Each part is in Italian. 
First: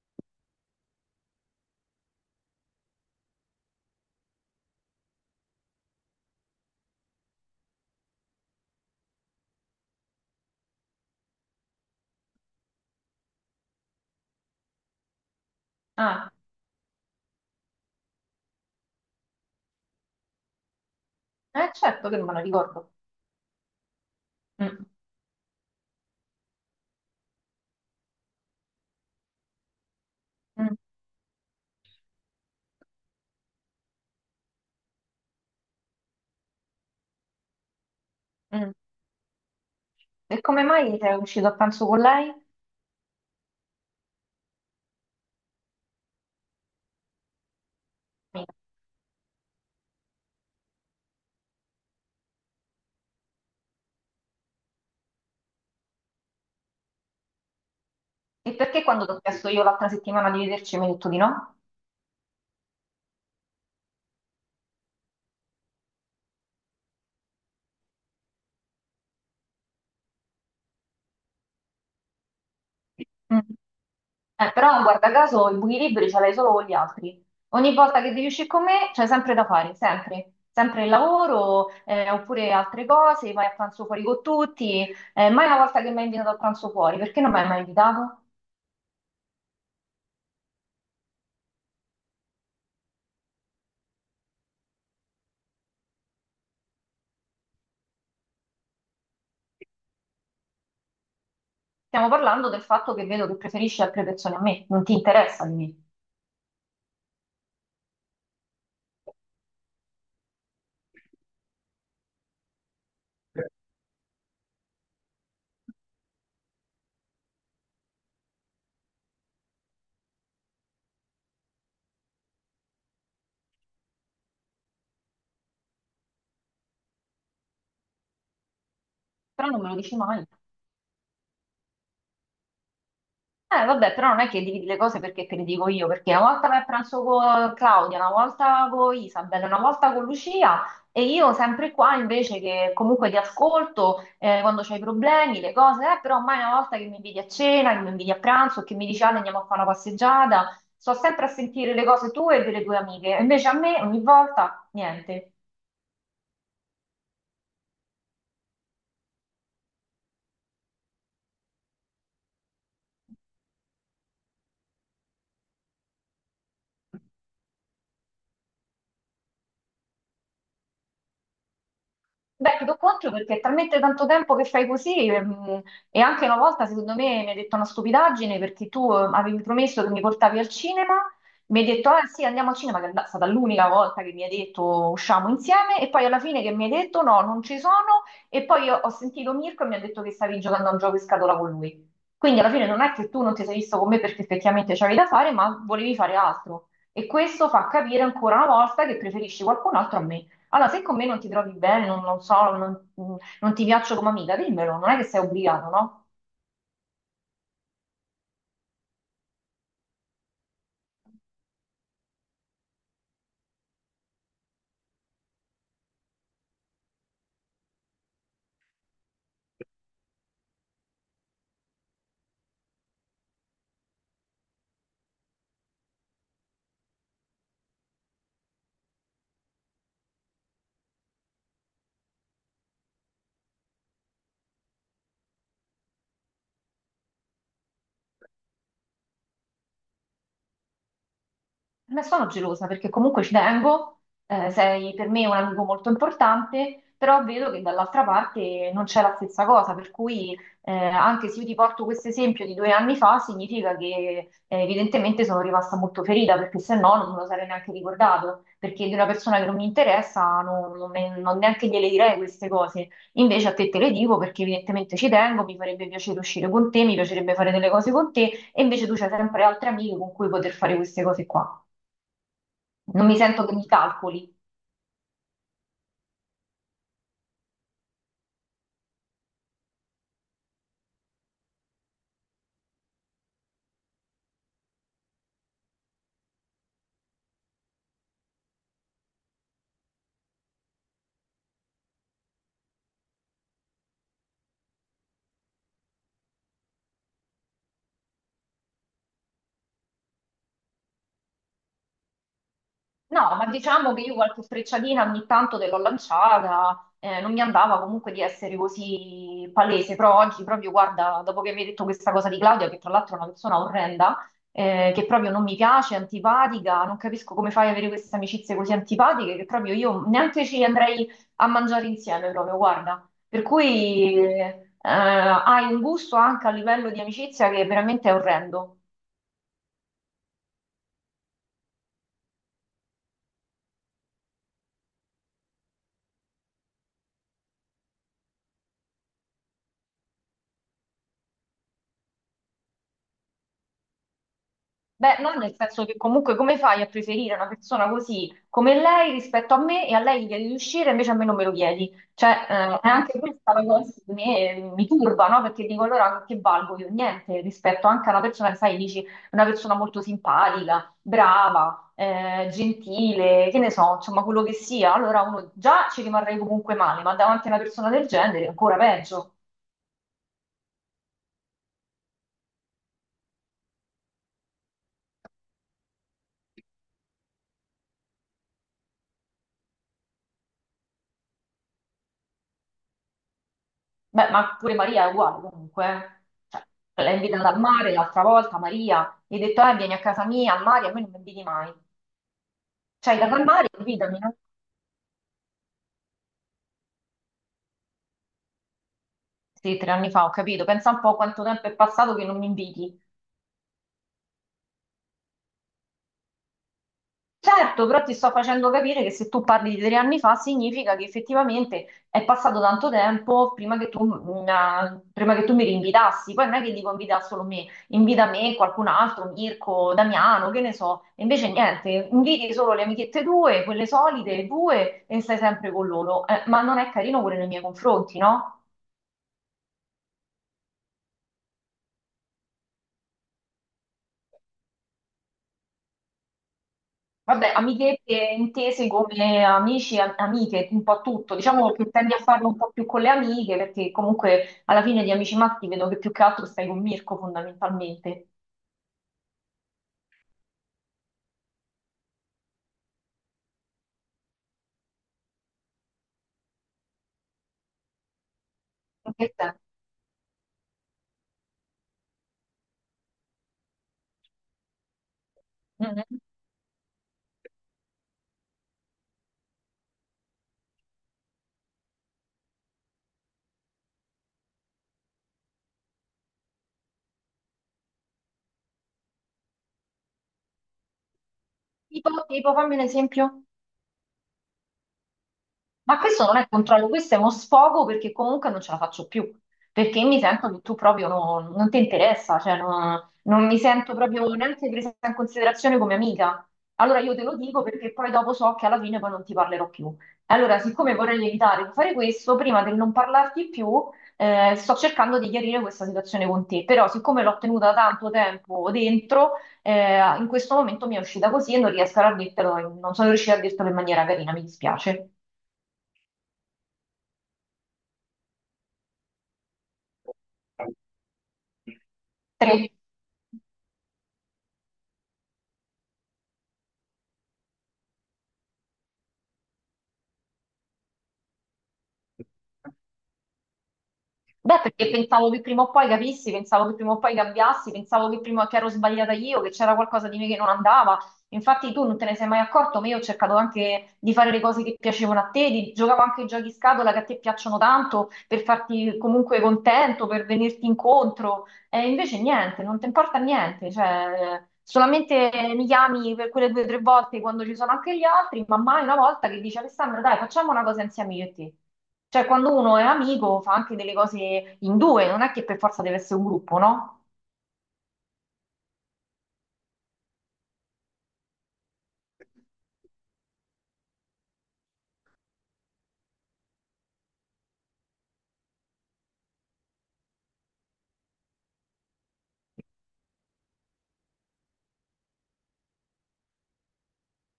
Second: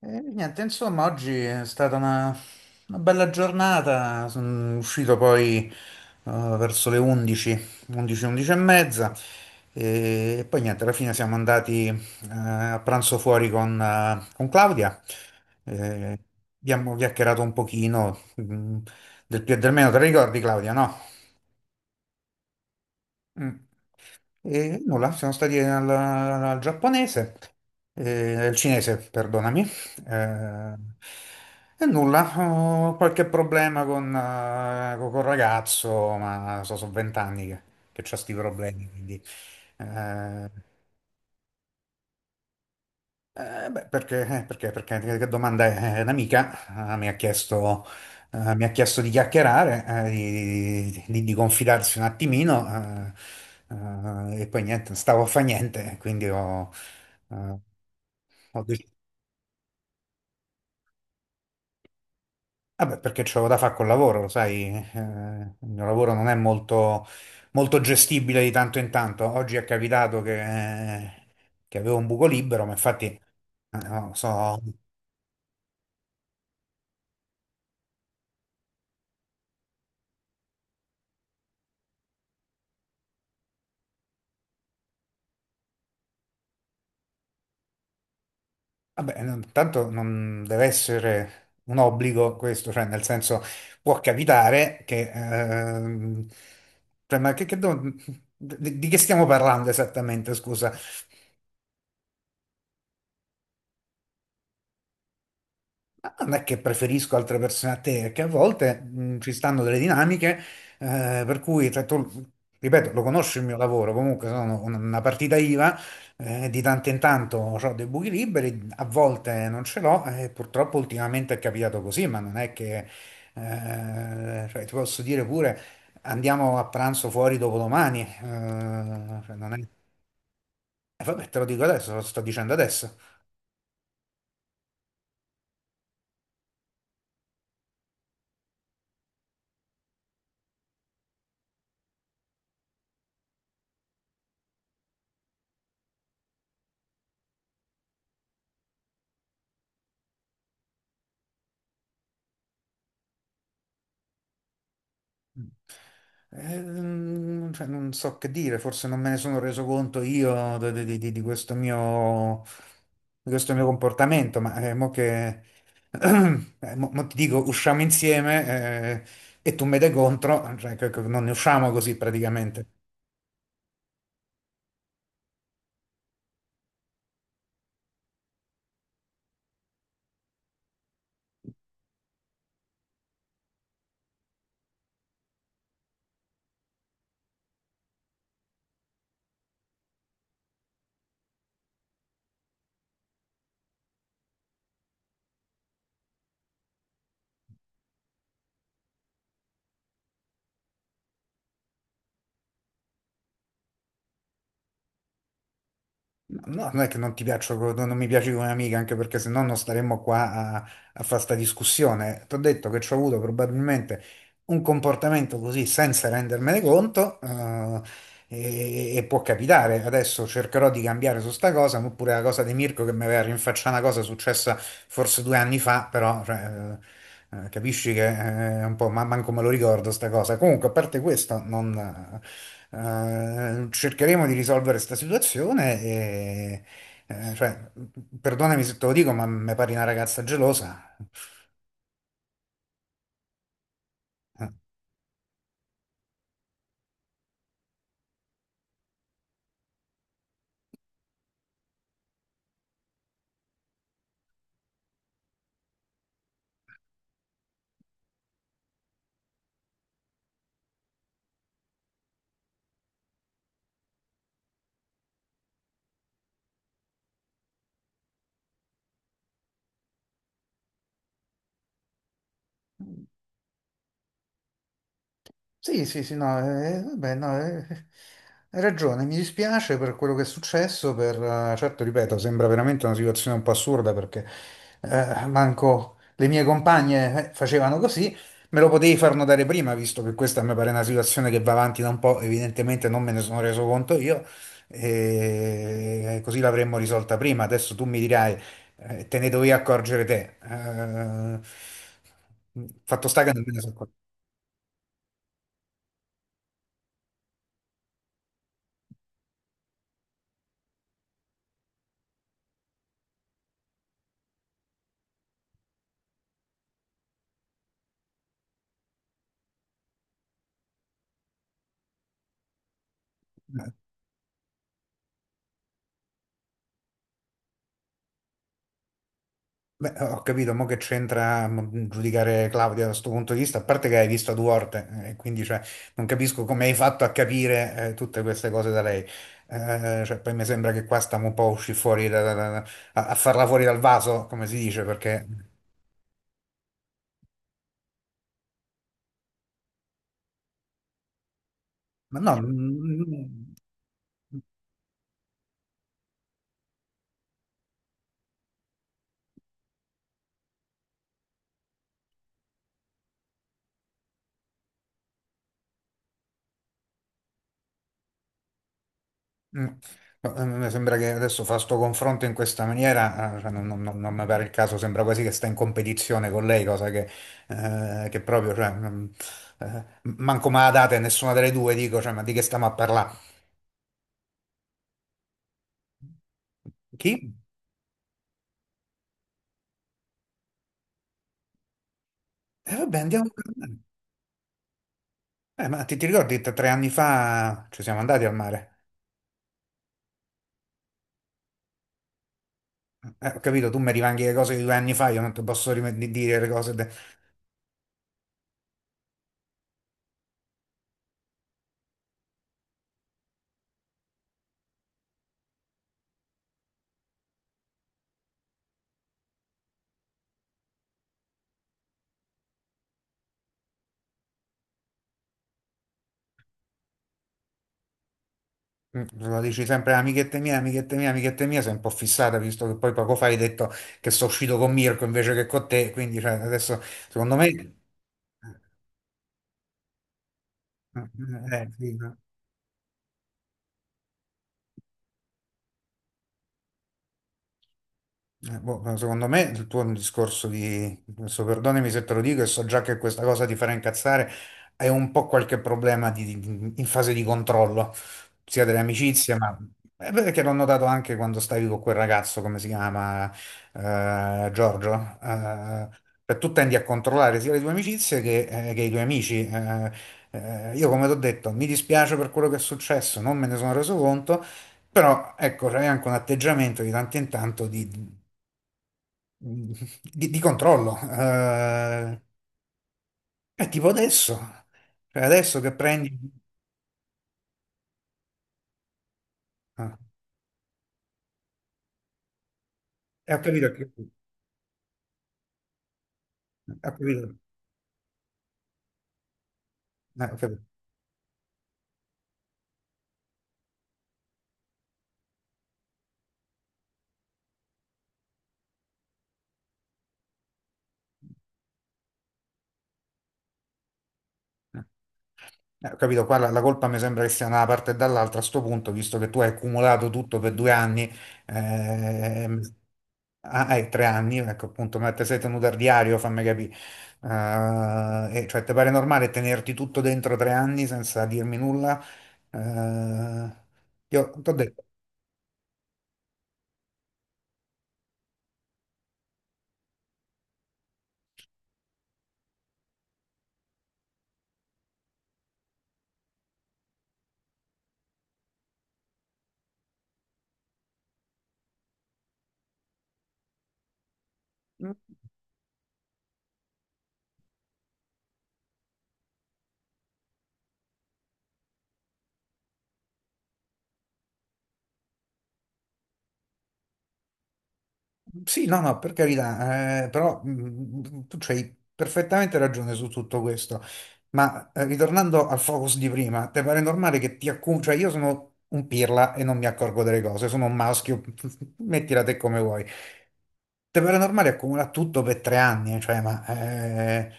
E niente, insomma, oggi è stata una bella giornata. Sono uscito poi verso le 11, 11, 11 e mezza. E poi niente, alla fine siamo andati a pranzo fuori con Claudia. Eh, Ah, abbiamo chiacchierato un pochino del più e del meno. Te la ricordi, Claudia, no? eh certo che non me lo ricordo. Mm. E Mm, nulla, siamo stati al giapponese, al cinese, perdonami. eh, mm, e nulla, ho qualche problema col ragazzo, ma sono 20 anni che ho questi mm. problemi, quindi. E eh, come mai sei uscito a pranzo con lei? eh, beh, perché, che domanda è? Un'amica mi ha chiesto, Mica. eh, mi ha chiesto di chiacchierare, di confidarsi un attimino. E poi niente, non stavo a fa niente, quindi eh, E ho perché deciso. quando ti ho chiesto io l'altra settimana di vederci mi hai detto di no? Vabbè, perché c'avevo da fare col lavoro, lo sai, il mio lavoro non è molto, molto gestibile di tanto in tanto. Oggi è capitato che avevo un buco libero, ma infatti. Mm. No, Eh, però guarda caso i buchi liberi ce l'hai solo con gli altri. Ogni volta che devi uscire con me c'è sempre da fare, sempre. Sempre il lavoro, oppure altre cose, vai a pranzo fuori con tutti. Mai una volta che mi hai invitato a pranzo fuori, perché non mi hai mai invitato? vabbè, tanto non deve essere un obbligo questo, cioè nel senso può capitare che, cioè, ma di che stiamo parlando esattamente, scusa? Stiamo parlando del fatto che vedo che preferisci altre persone a me, non ti interessa di me. Non è che preferisco altre persone a te, è che a volte ci stanno delle dinamiche per cui, cioè, tu, ripeto, lo conosci il mio lavoro, comunque sono una partita IVA, di tanto in tanto ho dei buchi liberi, a volte non ce l'ho e purtroppo ultimamente è capitato così, ma non è che, cioè, ti posso dire pure andiamo a pranzo fuori dopodomani, cioè, Però non è, non me lo dici mai. vabbè, te lo dico adesso, lo sto dicendo adesso. Vabbè, però non è che dividi le cose perché te le dico io, perché una volta vai a pranzo con Claudia, una volta con Isabella, una volta con Lucia e io sempre qua invece che comunque ti ascolto quando c'hai problemi, le cose, però mai una volta che mi inviti a cena, che mi inviti a pranzo, che mi dici Ale, andiamo a fare una passeggiata, sto sempre a sentire le cose tue e delle tue amiche, invece a me ogni volta niente. Ehm, cioè, non so che dire, forse non me ne sono reso conto io di, di questo mio comportamento, ma mo che mo ti dico, usciamo insieme e tu me dai contro, cioè, che non ne usciamo così Beh, ti praticamente. do contro perché è talmente tanto tempo che fai così, e anche una volta secondo me mi hai detto una stupidaggine perché tu avevi promesso che mi portavi al cinema, mi hai detto ah sì andiamo al cinema, che è stata l'unica volta che mi hai detto usciamo insieme e poi alla fine che mi hai detto no, non ci sono e poi ho sentito Mirko e mi ha detto che stavi giocando a un gioco in scatola con lui. Quindi alla fine non è che tu non ti sei visto con me perché effettivamente c'avevi da fare, ma volevi fare altro. E questo fa capire ancora una volta che preferisci qualcun altro a me. Allora, se con me non ti trovi bene, non so, non ti piaccio come amica, dimmelo, non è che sei obbligato, no? No, non è che non ti piaccio, non mi piaci come amica, anche perché se no non staremmo qua a, a fare sta discussione. Ti ho detto che ci ho avuto probabilmente un comportamento così senza rendermene conto, e può capitare. Adesso cercherò di cambiare su sta cosa, oppure la cosa di Mirko che mi aveva rinfacciato una cosa successa forse 2 anni fa, però cioè, capisci che è un po', ma manco me lo ricordo sta cosa. Comunque, a parte questo, non, cercheremo di risolvere sta situazione e, cioè, perdonami se te lo dico, ma mi pare una ragazza gelosa. Ne sono gelosa perché comunque ci tengo, Eh. Sei per me un amico molto importante, però vedo che dall'altra parte non c'è la stessa cosa, per cui anche se io ti porto questo esempio di 2 anni fa, significa che evidentemente sono rimasta molto ferita, perché se no non me lo sarei neanche ricordato, perché di una persona che non mi interessa non neanche gliele direi queste cose, invece a te te le dico perché evidentemente ci tengo, mi farebbe piacere uscire con te, mi piacerebbe fare delle cose con te, e invece tu c'hai sempre altre amiche con cui poter fare queste cose qua. Non mi sento che mi calcoli. Sì, sì, sì, no, vabbè, no, hai ragione, mi dispiace per quello che è successo, certo, ripeto, sembra veramente una situazione un po' assurda perché manco le mie compagne facevano così, me lo potevi far notare prima, visto che questa mi pare una situazione che va avanti da un po', evidentemente non me ne sono reso conto io, e così l'avremmo risolta prima, adesso tu mi dirai, te ne dovevi accorgere te. Fatto sta che No, non ma me ne sono diciamo accorto. che io qualche frecciatina ogni tanto te l'ho lanciata, non mi andava comunque di essere così palese, però oggi proprio, guarda, dopo che mi hai detto questa cosa di Claudia, che tra l'altro è una persona orrenda, che proprio non mi piace, è antipatica, non capisco come fai ad avere queste amicizie così antipatiche, che proprio io neanche ci andrei a mangiare insieme, proprio, guarda. Per cui hai un gusto anche a livello di amicizia che veramente è orrendo. Beh, ho capito, mo che c'entra giudicare Claudia da questo punto di vista, a parte che hai visto due volte, quindi cioè, non capisco come hai fatto a capire tutte queste cose da lei. Cioè, poi mi sembra che qua stiamo un po' usci fuori a farla fuori dal vaso, come si dice, Beh, perché. no, nel senso che comunque come fai a preferire una persona così come lei rispetto a me e a lei gli chiedi di uscire, invece a me non me lo chiedi. Ma Cioè, no, è anche questa la cosa che mi turba, no? Perché dico allora che valgo io? Niente, rispetto anche a una persona che sai, dici, una persona molto simpatica, brava, gentile, che ne so, insomma, quello che sia. Allora uno già ci rimarrei comunque male, ma davanti a una persona del genere è ancora peggio. Mm. No, mi sembra che adesso fa sto confronto in questa maniera, cioè, non mi pare il caso, sembra quasi che sta in competizione con lei, cosa che proprio, cioè, manco me la date nessuna delle due, dico, cioè, ma di che stiamo a parlare? Beh, ma pure Maria è uguale comunque, eh. Cioè, l'hai Chi? invitata al mare l'altra volta, Maria, gli hai detto, vieni a casa mia, al mare, a me non mi inviti mai. Vabbè, Cioè, hai andiamo a dato al mare, parlare. invitami, no? Ma ti ricordi, tre anni fa ci siamo andati al mare? Sì, 3 anni fa, ho capito. Pensa un po' quanto tempo è passato che non mi inviti. Ho capito, tu mi rivanghi le cose di 2 anni fa, io non ti posso dire le cose. Certo, però ti sto facendo capire che se tu parli di 3 anni fa significa che effettivamente è passato tanto tempo prima che tu mi rinvitassi. Poi non è che dico invita solo me, invita me, qualcun altro, Mirko, Damiano, che ne so. E invece niente, inviti solo le amichette tue, quelle solite, due, e stai sempre con loro. Ma non è carino pure nei miei confronti, no? Lo dici sempre amichette mia, amichette mia, amichette mia, sei un po' fissata, visto che poi poco fa hai detto che sono uscito con Mirko invece che con te, quindi cioè, adesso secondo me. Vabbè, Eh, amichette intese come amici, amiche, un po' tutto. eh, eh, Diciamo che sì, tendi no. a farlo un po' più con le amiche, perché comunque alla fine di Amici Matti vedo che più che altro stai con Mirko fondamentalmente. Boh, ma secondo me il tuo è un discorso di, adesso perdonami se te lo dico e so già che questa cosa ti farà incazzare, è un po' qualche problema in fase di controllo, sia delle In che amicizie, ma senso? è vero che l'ho notato anche quando stavi con quel ragazzo, come si chiama, Giorgio, eh, Mhm. cioè tu tendi a controllare sia le tue amicizie che i tuoi amici. Io come ti ho detto, mi dispiace per quello che è successo, non me ne sono reso conto. Però ecco, c'è anche un atteggiamento di tanto in tanto mh, di controllo. Tipo, eh, tipo, fammi un esempio. è tipo adesso, cioè adesso che Ma prendi. questo non è controllo, questo è uno sfogo perché comunque non ce la faccio più, Ah, perché mi sento che tu proprio non ti interessa, cioè non, ho non mi capito, sento proprio neanche presa in considerazione come amica. ho Allora io te lo capito, dico perché poi dopo so che alla fine poi non ti parlerò più. Ho Allora, capito, siccome vorrei evitare di fare questo, prima del non parlarti più, sto cercando di chiarire questa situazione con te, però siccome l'ho tenuta tanto tempo dentro, in questo momento mi è uscita così e non riesco a dirtelo, non sono riuscita a dirtelo in maniera carina, mi eh, dispiace. ho capito, qua la colpa mi sembra che sia da una parte e dall'altra a sto punto, visto che tu hai accumulato tutto per 2 anni, ehm, Tre. ah, hai 3 anni, ecco appunto, ma te sei tenuto al diario, fammi capire. E cioè, ti pare normale tenerti tutto dentro 3 anni senza dirmi nulla? Eh, io t'ho Beh, detto, perché pensavo che prima o poi capissi, pensavo che prima o poi cambiassi, pensavo che prima che ero sbagliata io, che c'era qualcosa di me che non andava. Infatti tu non te ne sei mai accorto, ma io ho cercato anche di fare le cose che piacevano a te, giocavo anche ai giochi scatola che a te piacciono tanto, per farti comunque contento, per venirti incontro. E invece niente, non ti importa niente, cioè, solamente mi chiami per quelle due o tre volte quando ci sono anche gli altri, ma mai una volta che dici Alessandra, dai, facciamo una cosa insieme io e te. Cioè, quando uno è amico fa anche delle cose in due, non è che per forza deve essere un gruppo, no? sì, no, no, per carità, però tu c'hai perfettamente ragione su tutto questo, ma ritornando al focus di prima, te pare normale che ti accumuli, cioè io sono un pirla e non mi accorgo delle cose, sono un maschio, mettila te come vuoi. Te pare normale accumulare tutto per 3 anni, cioè, ma,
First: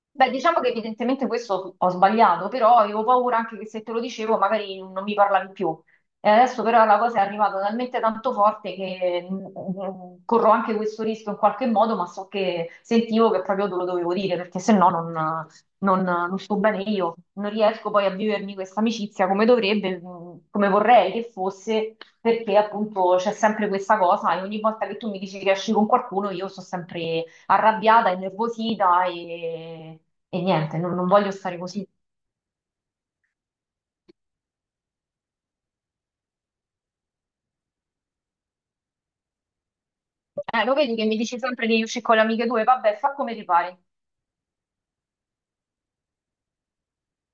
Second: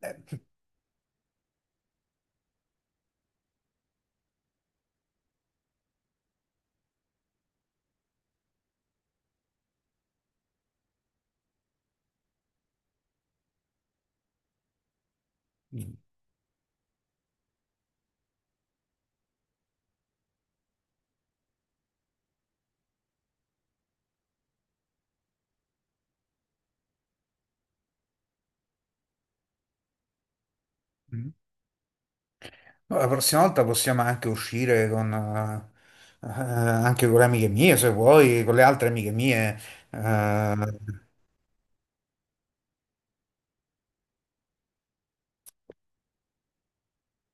eh, Beh, diciamo che evidentemente questo ho sbagliato, però avevo paura anche che se te lo dicevo magari non mi parlavi più. E adesso però la cosa è arrivata talmente tanto forte che corro anche questo rischio in qualche modo, ma so che sentivo che proprio te lo dovevo dire, perché se no non sto bene io, non riesco poi a vivermi questa amicizia come dovrebbe, come vorrei che fosse, perché appunto c'è sempre questa cosa e ogni volta che tu mi dici che esci con qualcuno io sto sempre arrabbiata, innervosita e niente, non voglio stare così. no, la prossima volta possiamo anche uscire anche con le amiche mie, se vuoi, con le altre amiche mie. Lo vedi che eh, mi dici sempre di uscire con le amiche tue? Vabbè, fa come ti pare.